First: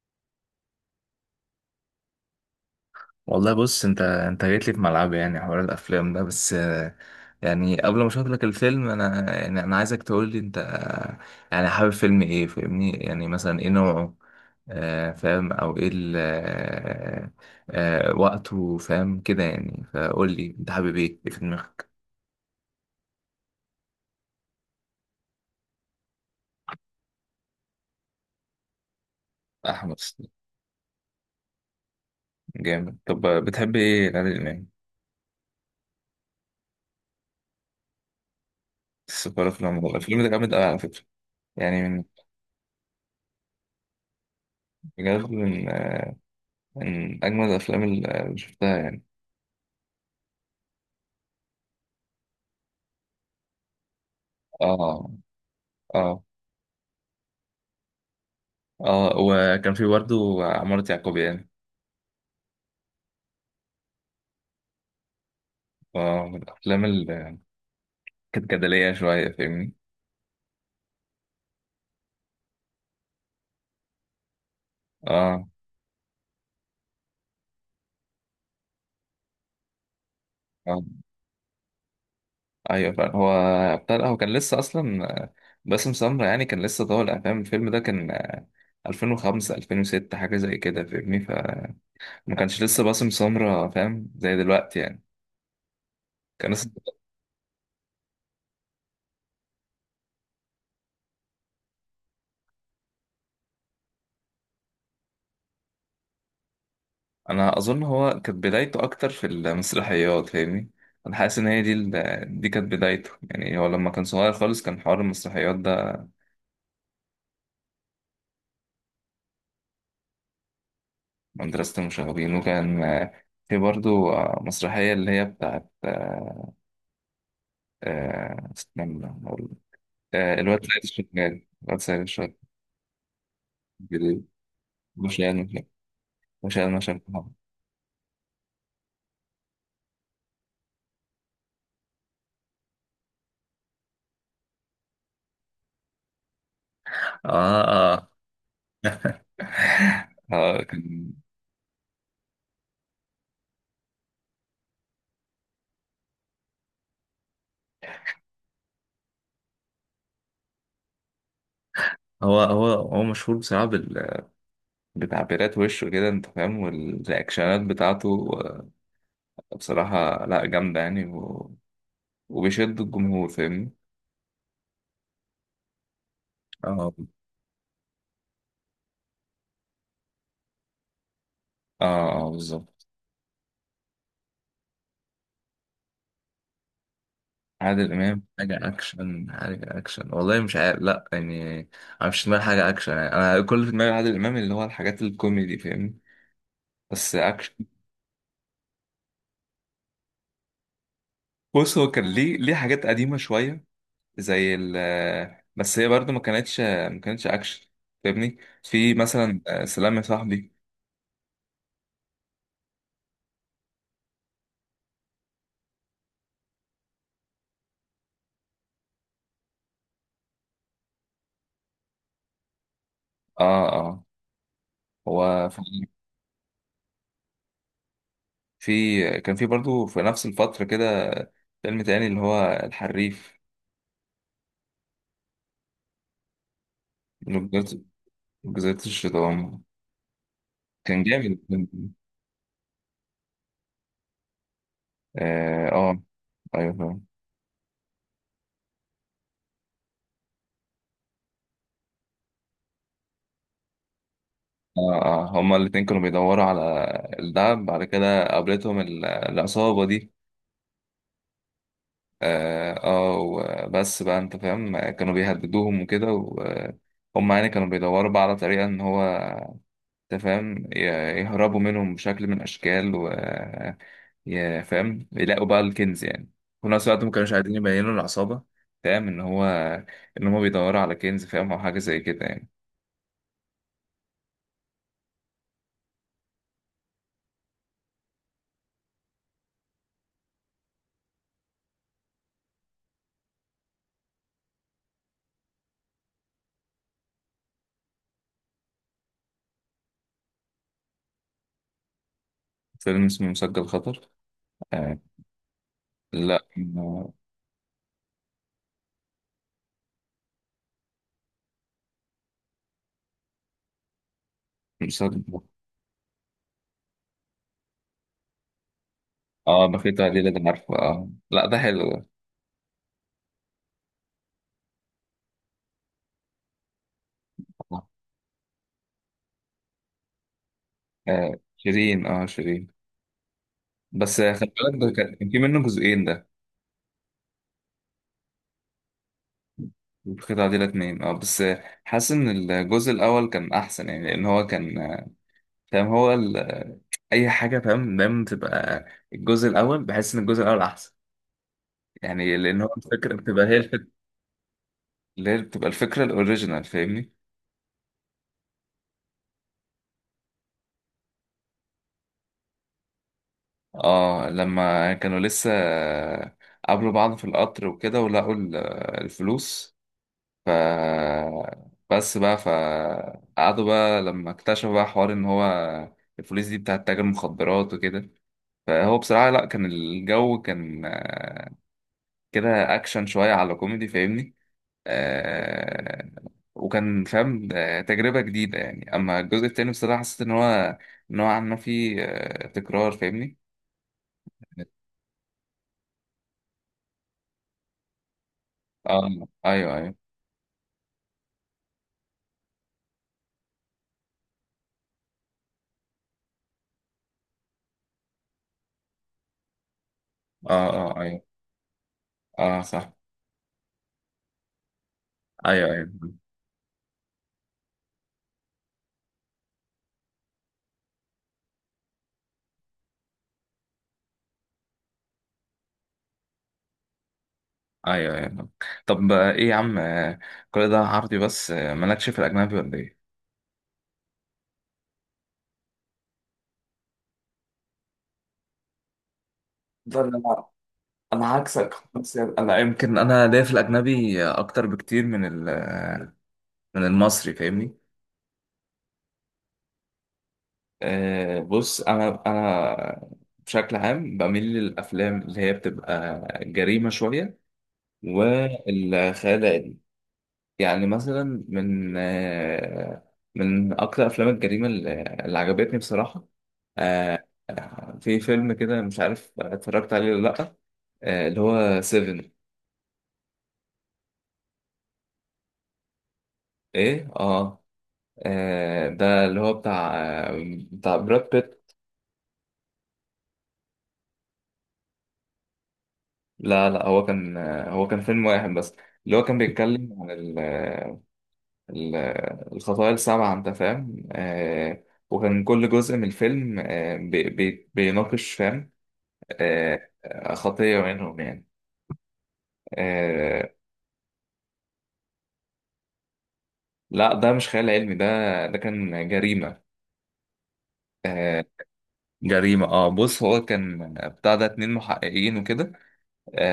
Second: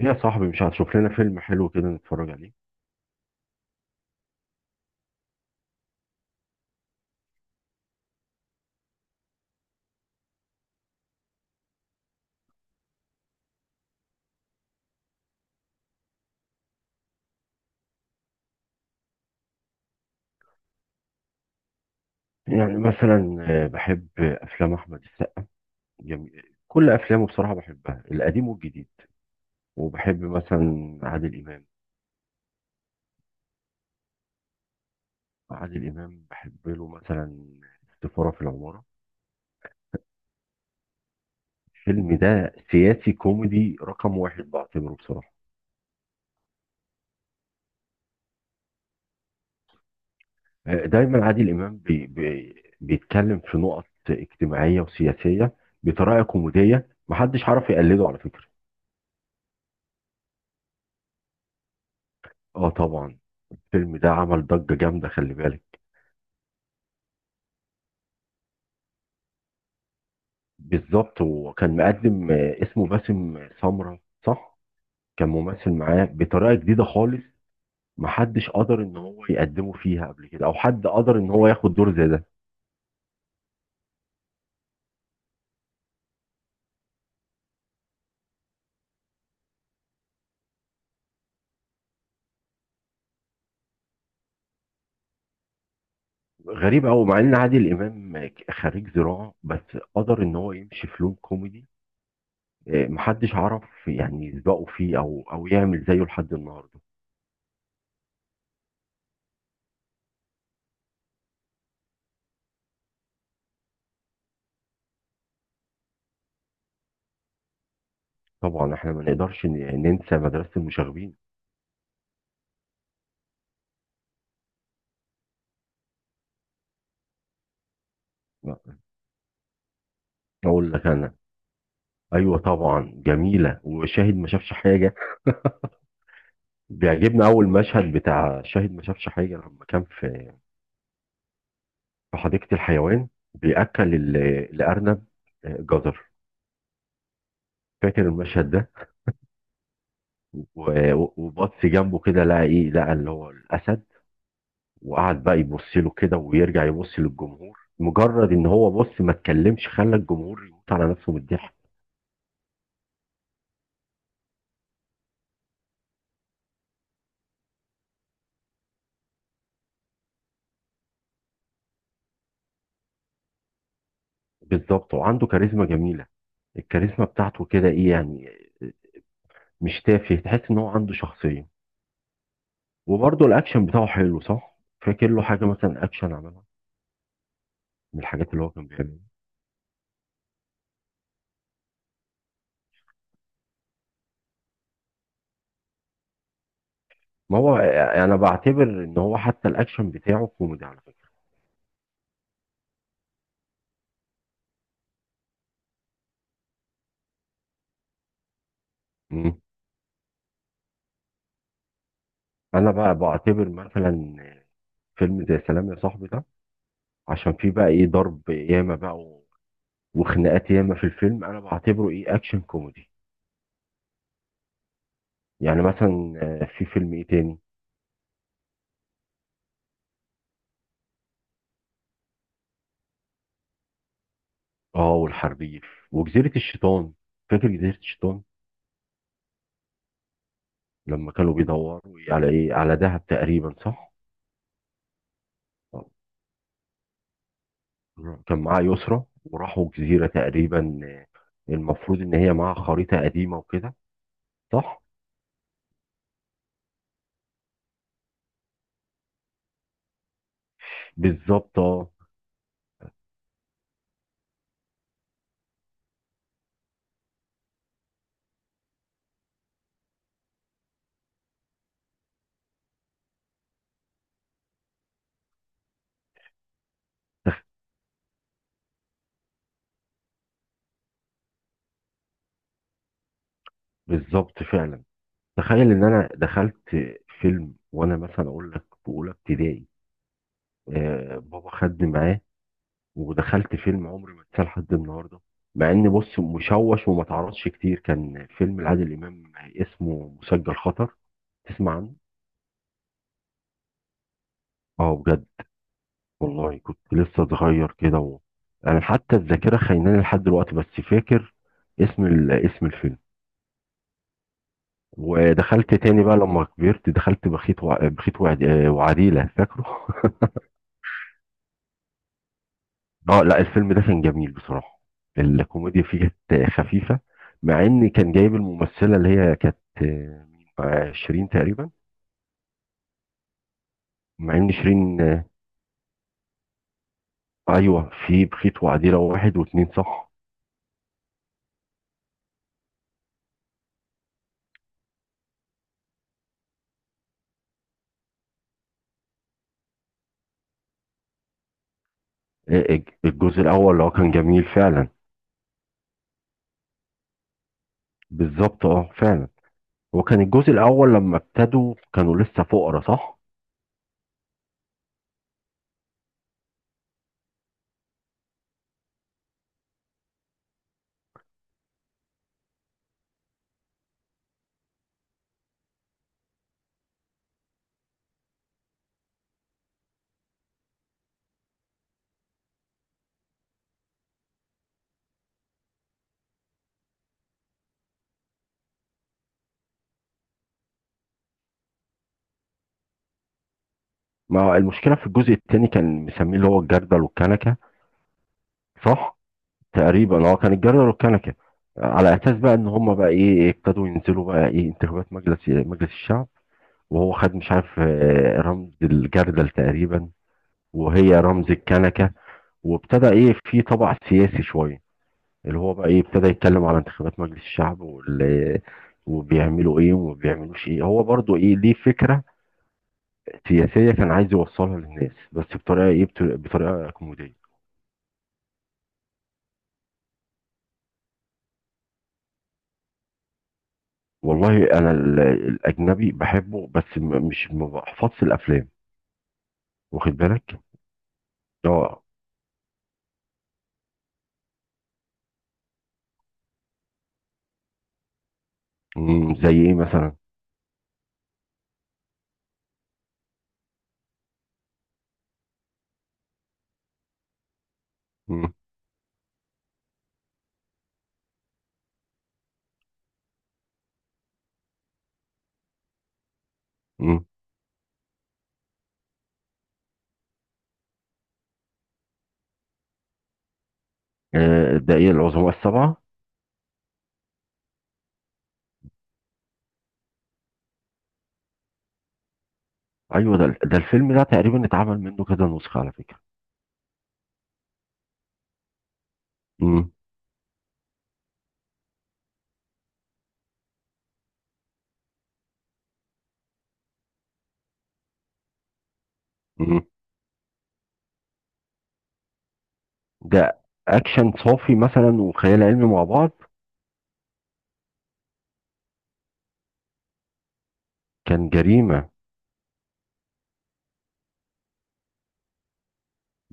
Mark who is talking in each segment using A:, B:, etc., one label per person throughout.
A: يا صاحبي، مش هتشوف لنا فيلم حلو كده نتفرج عليه؟
B: والله بص انت جيت لي في ملعبي، يعني حوار الافلام ده بس يعني قبل ما اشوف لك الفيلم انا عايزك تقول لي انت يعني حابب فيلم ايه فاهمني، يعني مثلا ايه نوعه؟ فاهم او ايه وقته فاهم كده، يعني فقول لي انت حابب ايه في دماغك؟
A: يعني مثلا بحب افلام احمد السقا. جميل. كل افلامه بصراحه بحبها، القديم والجديد.
B: احمد
A: وبحب
B: حسني.
A: مثلا عادل امام.
B: جامد. طب بتحب ايه العادل امام؟
A: عادل امام بحب له مثلا السفاره في العماره.
B: السفارة في العمر، الفيلم ده جامد قوي على فكرة. يعني من...
A: الفيلم ده سياسي كوميدي رقم واحد بعتبره
B: بجد
A: بصراحه.
B: من اجمل الافلام اللي شفتها يعني.
A: دايما عادل امام بي بي بيتكلم في نقط اجتماعيه
B: اه،
A: وسياسيه بطريقه
B: اه،
A: كوميديه، محدش عارف يقلده على فكره.
B: اه. وكان في برضه عمارة يعقوبيان.
A: اه، طبعا. الفيلم ده عمل ضجه جامده، خلي بالك.
B: اه، من الأفلام اللي كانت جدلية شوية، فاهمني.
A: بالظبط، وكان مقدم اسمه باسم سمرة، صح. كان
B: اه،
A: ممثل معاه بطريقة جديدة خالص، محدش قدر ان هو يقدمه فيها قبل كده، او
B: اه.
A: حد قدر ان هو ياخد دور زي ده.
B: أيوة، فعلا. هو هو كان لسه أصلا باسم سمرة، يعني كان لسه طالع فاهم. الفيلم ده كان 2005، 2006، حاجة زي كده فاهمني. فما كانش لسه باسم سمرة فاهم زي دلوقتي يعني. كان لسه...
A: غريب قوي مع ان عادل امام خريج زراعة، بس قدر ان هو يمشي في لون كوميدي. محدش عرف يعني يسبقه فيه او يعمل زيه لحد النهارده.
B: أنا أظن هو كانت بدايته أكتر في المسرحيات، فاهمني. أنا حاسس إن هي دي دي كانت بدايته. يعني هو لما كان صغير خالص كان حوار المسرحيات.
A: طبعا احنا ما نقدرش ننسى مدرسة المشاغبين.
B: مدرسة المشاغبين. وكان في برضو مسرحية اللي هي بتاعت استنى أقول. الواد
A: اقول
B: سيد
A: لك انا،
B: الشغال الواد سيد الشغال
A: ايوه طبعا، جميلة، وشاهد
B: الجديد،
A: ما شافش حاجة.
B: مش يعني مش يعني مش يعني.
A: بيعجبني اول مشهد بتاع شاهد ما شافش حاجه، لما كان في حديقه الحيوان، بياكل الارنب جزر.
B: اه،
A: فاكر
B: اه.
A: المشهد ده؟
B: اه. كان...
A: وبطس جنبه كده، لقى ايه، لقى اللي هو الاسد، وقعد بقى يبص له كده ويرجع يبص للجمهور، مجرد ان هو بص ما اتكلمش خلى الجمهور يموت على نفسه من الضحك.
B: هو مشهور بصراحة بتعبيرات وشه كده، انت فاهم، والرياكشنات بتاعته بصراحة لا، جامدة يعني وبيشد الجمهور، فاهمني.
A: بالظبط، وعنده كاريزما جميله.
B: اه،
A: الكاريزما بتاعته كده ايه يعني، مش تافه، تحس ان هو عنده شخصيه.
B: اه، اه، بالظبط.
A: وبرضه الاكشن بتاعه حلو، صح؟ فاكر له حاجه مثلا اكشن عملها؟
B: عادل
A: من
B: امام؟
A: الحاجات اللي هو
B: حاجه
A: كان بيعملها،
B: اكشن، حاجه اكشن؟ والله مش عارف، لا يعني. انا مش في دماغي حاجه اكشن، يعني انا كل اللي في دماغي عادل امام اللي هو الحاجات الكوميدي، فاهمني. بس
A: ما
B: اكشن...
A: هو انا بعتبر ان هو حتى الاكشن بتاعه كوميدي على فكره.
B: بص، هو كان ليه حاجات قديمه شويه، زي ال... بس هي برضو ما كانتش اكشن، فاهمني. في
A: مم.
B: مثلا سلام يا صاحبي.
A: انا بقى بعتبر مثلا فيلم زي سلام يا صاحبي ده، عشان فيه بقى ايه، ضرب ياما بقى وخناقات ياما في الفيلم، انا بعتبره ايه، اكشن كوميدي.
B: اه، اه. هو في...
A: يعني مثلا في فيلم ايه تاني؟
B: كان في برضو في نفس الفتره كده، فيلم تاني اللي هو الحريف.
A: اه، والحربيف وجزيرة الشيطان. فاكر جزيرة
B: جزيرة...
A: الشيطان؟
B: جزيرة الشيطان. كان
A: لما كانوا
B: جامد.
A: بيدوروا على ايه، على دهب تقريبا، صح؟
B: اه،
A: آه.
B: ايوه، فاهم.
A: كان معاه يسرا، وراحوا جزيرة تقريبا، المفروض ان هي معاها خريطة قديمة وكده، صح؟
B: اه، اه، هما الاتنين كانوا بيدوروا على الدهب. بعد كده قابلتهم العصابة دي.
A: بالظبط. اه.
B: اه، وبس بقى، انت فاهم، كانوا بيهددوهم وكده. وهم يعني كانوا بيدوروا بقى على طريقة ان هو، انت فاهم، يهربوا منهم بشكل من الاشكال، و فاهم، يلاقوا بقى الكنز يعني، في نفس الوقت ما كانوش
A: تخ-
B: عايزين يبينوا العصابة، فاهم، ان هو ان هما بيدوروا على كنز، فاهم، او حاجة زي كده يعني.
A: بالظبط فعلا. تخيل ان انا دخلت فيلم، وانا مثلا اقول لك في اولى ابتدائي، بابا خدني معاه، ودخلت فيلم عمري ما انساه لحد النهارده. مع ان بص، مشوش وما تعرضش كتير، كان فيلم لعادل امام اسمه مسجل خطر. تسمع عنه؟
B: فيلم اسمه مسجل خطر؟
A: اه،
B: آه،
A: بجد.
B: لا،
A: والله كنت لسه صغير كده. و... انا حتى الذاكره خايناني لحد دلوقتي، بس فاكر اسم الفيلم.
B: مصدق؟
A: ودخلت تاني بقى لما كبرت، دخلت بخيت وع... بخيت وعد... آه، وعديلة، فاكره؟
B: اه، بخيت قليلة ده عارفه. اه، لا، ده حلو.
A: اه لا، الفيلم ده كان جميل بصراحة، الكوميديا فيه كانت خفيفة. مع
B: ده...
A: ان كان جايب الممثلة اللي هي كانت شيرين تقريبا.
B: شيرين، اه شيرين. بس
A: مع
B: خلي
A: ان
B: بالك، ده
A: شيرين
B: كان كان في منه جزئين ده.
A: ايوه، في بخيت وعديلة واحد واتنين، صح.
B: بخيت عديلة اتنين، اه. بس حاسس ان الجزء الاول كان احسن، يعني لان هو كان فاهم هو اي حاجة، فاهم، دايما تبقى الجزء الاول. بحس ان الجزء الاول احسن، يعني لان هو الفكرة
A: الجزء
B: بتبقى هي
A: الاول اللي
B: الفكرة
A: هو كان جميل فعلا.
B: اللي هي بتبقى الفكرة الاوريجينال، فاهمني.
A: بالظبط، اه، فعلا. هو كان الجزء الاول، لما ابتدوا كانوا لسه فقراء، صح؟
B: اه، لما كانوا لسه قابلوا بعض في القطر وكده ولقوا الفلوس. ف... بس بقى فقعدوا بقى لما اكتشفوا بقى حوار ان هو الفلوس دي بتاعت تاجر مخدرات وكده. فهو بصراحة لا، كان الجو كان كده اكشن شوية على كوميدي، فاهمني. آه، وكان فاهم تجربة جديدة يعني. اما الجزء التاني بصراحة حسيت ان هو نوعا ما فيه تكرار، فاهمني.
A: ما المشكلة، في الجزء التاني كان مسميه اللي هو الجردل والكنكة،
B: اه،
A: صح.
B: ايوه، ايوه.
A: تقريبا هو كان الجزر والكنكه، على اساس بقى ان هم بقى ايه، ابتدوا ينزلوا بقى ايه، انتخابات مجلس الشعب، وهو خد مش عارف رمز الجردل تقريبا،
B: اه، اه،
A: وهي
B: ايوه.
A: رمز الكنكه.
B: اه، صح.
A: وابتدى ايه في طبع سياسي شويه، اللي
B: ايوه،
A: هو بقى
B: ايوه،
A: ايه، ابتدى يتكلم على انتخابات مجلس الشعب وبيعملوا ايه وما بيعملوش ايه، هو برضو ايه، ليه فكره سياسيه كان عايز يوصلها للناس، بس بطريقه ايه، بطريقه كوميديه.
B: ايوه، ايوه. طب ايه يا عم كل ده عربي، بس مالكش في الاجنبي ولا ايه؟
A: والله انا الاجنبي بحبه، بس مش ما بحفظش الافلام،
B: ده
A: واخد
B: انا...
A: بالك؟
B: انا عكسك،
A: اه.
B: بس يعني انا ليا في الاجنبي اكتر بكتير من من المصري، فاهمني.
A: زي ايه مثلا؟
B: بص، انا بشكل عام بميل للافلام اللي هي بتبقى جريمه شويه
A: أمم.
B: والخيال العلمي. يعني مثلا من من اكتر افلام الجريمه اللي عجبتني بصراحه،
A: أمم.
B: في فيلم كده مش عارف اتفرجت عليه ولا لأ؟ اللي هو سيفن.
A: ده ايه، العظماء السبعه؟
B: ايه، اه. ده اللي هو بتاع آه، بتاع براد بيت.
A: ايوه، ده الفيلم ده تقريبا اتعمل منه كذا نسخه على فكره.
B: لا، لا، هو كان فيلم واحد بس اللي هو كان
A: أمم.
B: بيتكلم عن الخطايا السبعة، انت فاهم. وكان كل جزء من الفيلم آه بي بي بيناقش، فاهم،
A: أمم.
B: خطية منهم يعني. آه
A: ده اكشن صافي مثلا، وخيال علمي مع بعض.
B: لا، ده مش خيال علمي ده، ده كان جريمة. آه،
A: كان جريمه.
B: جريمة، اه. بص، هو كان بتاع ده اتنين محققين وكده.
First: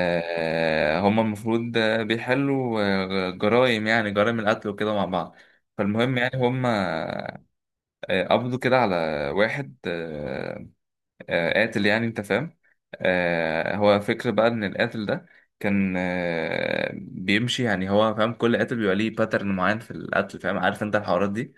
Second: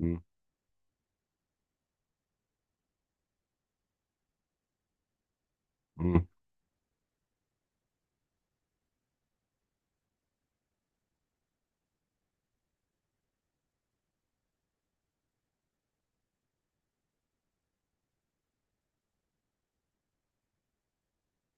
A: أمم.
B: هما المفروض بيحلوا جرائم، يعني جرائم القتل وكده مع بعض. فالمهم
A: أمم.
B: يعني هما قبضوا كده على واحد قاتل يعني، انت فاهم. هو فكر بقى ان القاتل ده كان بيمشي، يعني هو فاهم كل قاتل بيبقى ليه باترن معين في القتل، فاهم، عارف انت الحوارات دي.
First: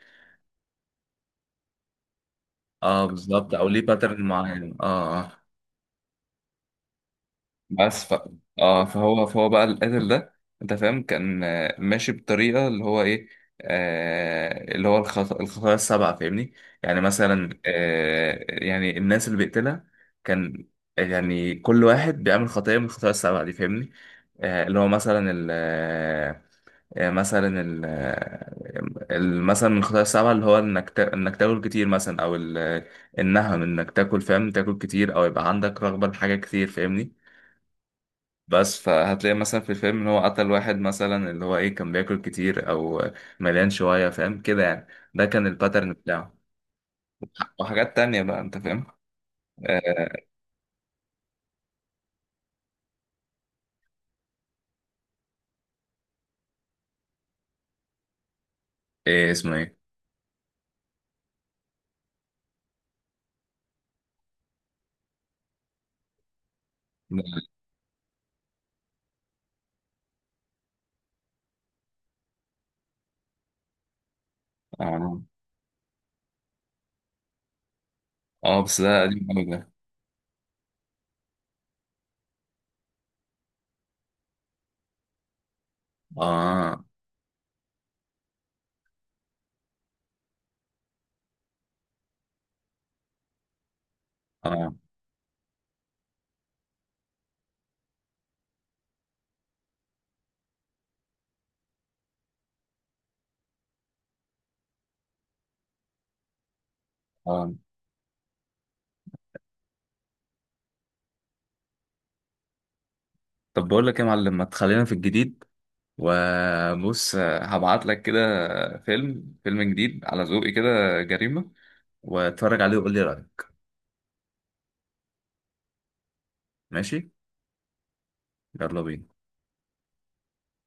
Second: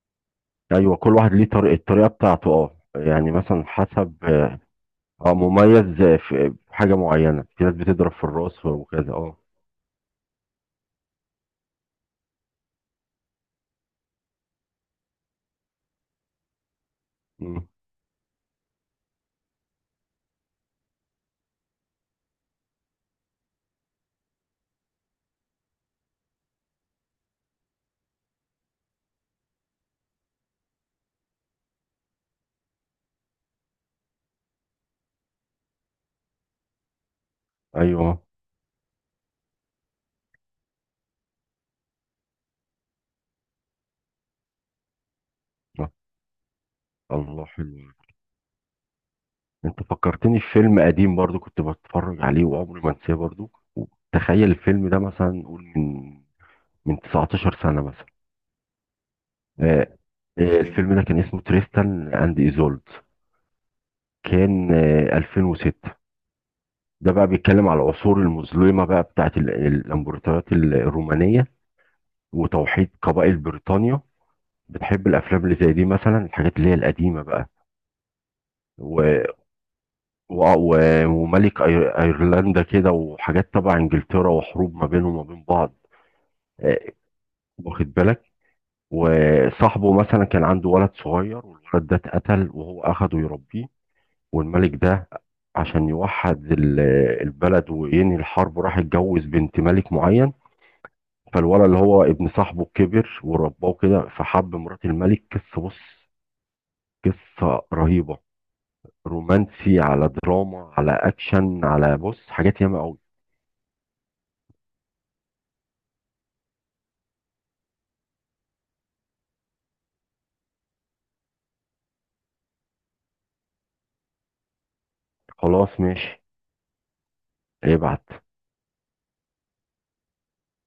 A: ايوه، كل واحد ليه طريقه، الطريقه بتاعته، اه،
B: اه،
A: يعني
B: بالظبط،
A: مثلا
B: او ليه
A: حسب،
B: باترن
A: اه،
B: معين، اه. آه.
A: مميز في في حاجه معينه، في ناس
B: بس
A: بتضرب في الراس
B: اه،
A: وكذا،
B: فهو
A: اه.
B: فهو بقى القاتل ده، انت فاهم، كان ماشي بطريقه اللي هو ايه، اللي هو الخطايا السبعه، فاهمني. يعني مثلا يعني الناس اللي بيقتلها، كان يعني كل واحد بيعمل خطيه من الخطايا السبعه دي، فاهمني. اللي هو مثلا ال آه، مثلا مثلا من الخطايا السبعة اللي هو انك تاكل كتير مثلا، او النهم، انك تاكل، فاهم، تاكل كتير، او يبقى عندك رغبة لحاجة كتير، فاهمني.
A: ايوه،
B: بس، فهتلاقي مثلا في الفيلم ان هو قتل واحد مثلا اللي هو ايه، كان بياكل كتير او مليان شوية، فاهم كده يعني. ده كان الباترن بتاعه،
A: الله، حلو.
B: وحاجات تانية بقى، انت فاهم.
A: انت
B: آه
A: فكرتني في فيلم قديم برضو، كنت بتفرج عليه وعمري ما انساه برضو. تخيل الفيلم ده مثلا، نقول من 19 سنة مثلا.
B: ايه اسمه ايه؟
A: آه، الفيلم ده كان اسمه تريستان اند ايزولد، كان 2006. ده بقى بيتكلم على العصور المظلمة بقى، بتاعت الامبراطوريات الرومانية وتوحيد قبائل بريطانيا. بتحب
B: اه،
A: الافلام اللي زي دي مثلا، الحاجات اللي هي القديمة
B: بس ده
A: بقى؟
B: قديم قوي ده.
A: وملك ايرلندا كده، وحاجات تبع انجلترا، وحروب ما بينهم وما بين بعض.
B: اه،
A: آه، واخد بالك؟ وصاحبه مثلا كان عنده ولد صغير، والولد ده اتقتل وهو اخده يربيه.
B: اه،
A: والملك ده عشان يوحد البلد وينهي الحرب، راح اتجوز بنت ملك معين. فالولد اللي هو ابن صاحبه كبر ورباه كده، فحب مرات الملك، قصة، بص،
B: اه.
A: قصة رهيبة، رومانسي على دراما على اكشن، على بص، حاجات ياما قوي.
B: طب بقول لك ايه يا معلم، ما تخلينا في الجديد، وبص هبعت لك كده فيلم جديد على ذوقي كده، جريمة، واتفرج عليه وقول لي رأيك.
A: خلاص ماشي،
B: ماشي.
A: ابعت.
B: يلا بينا.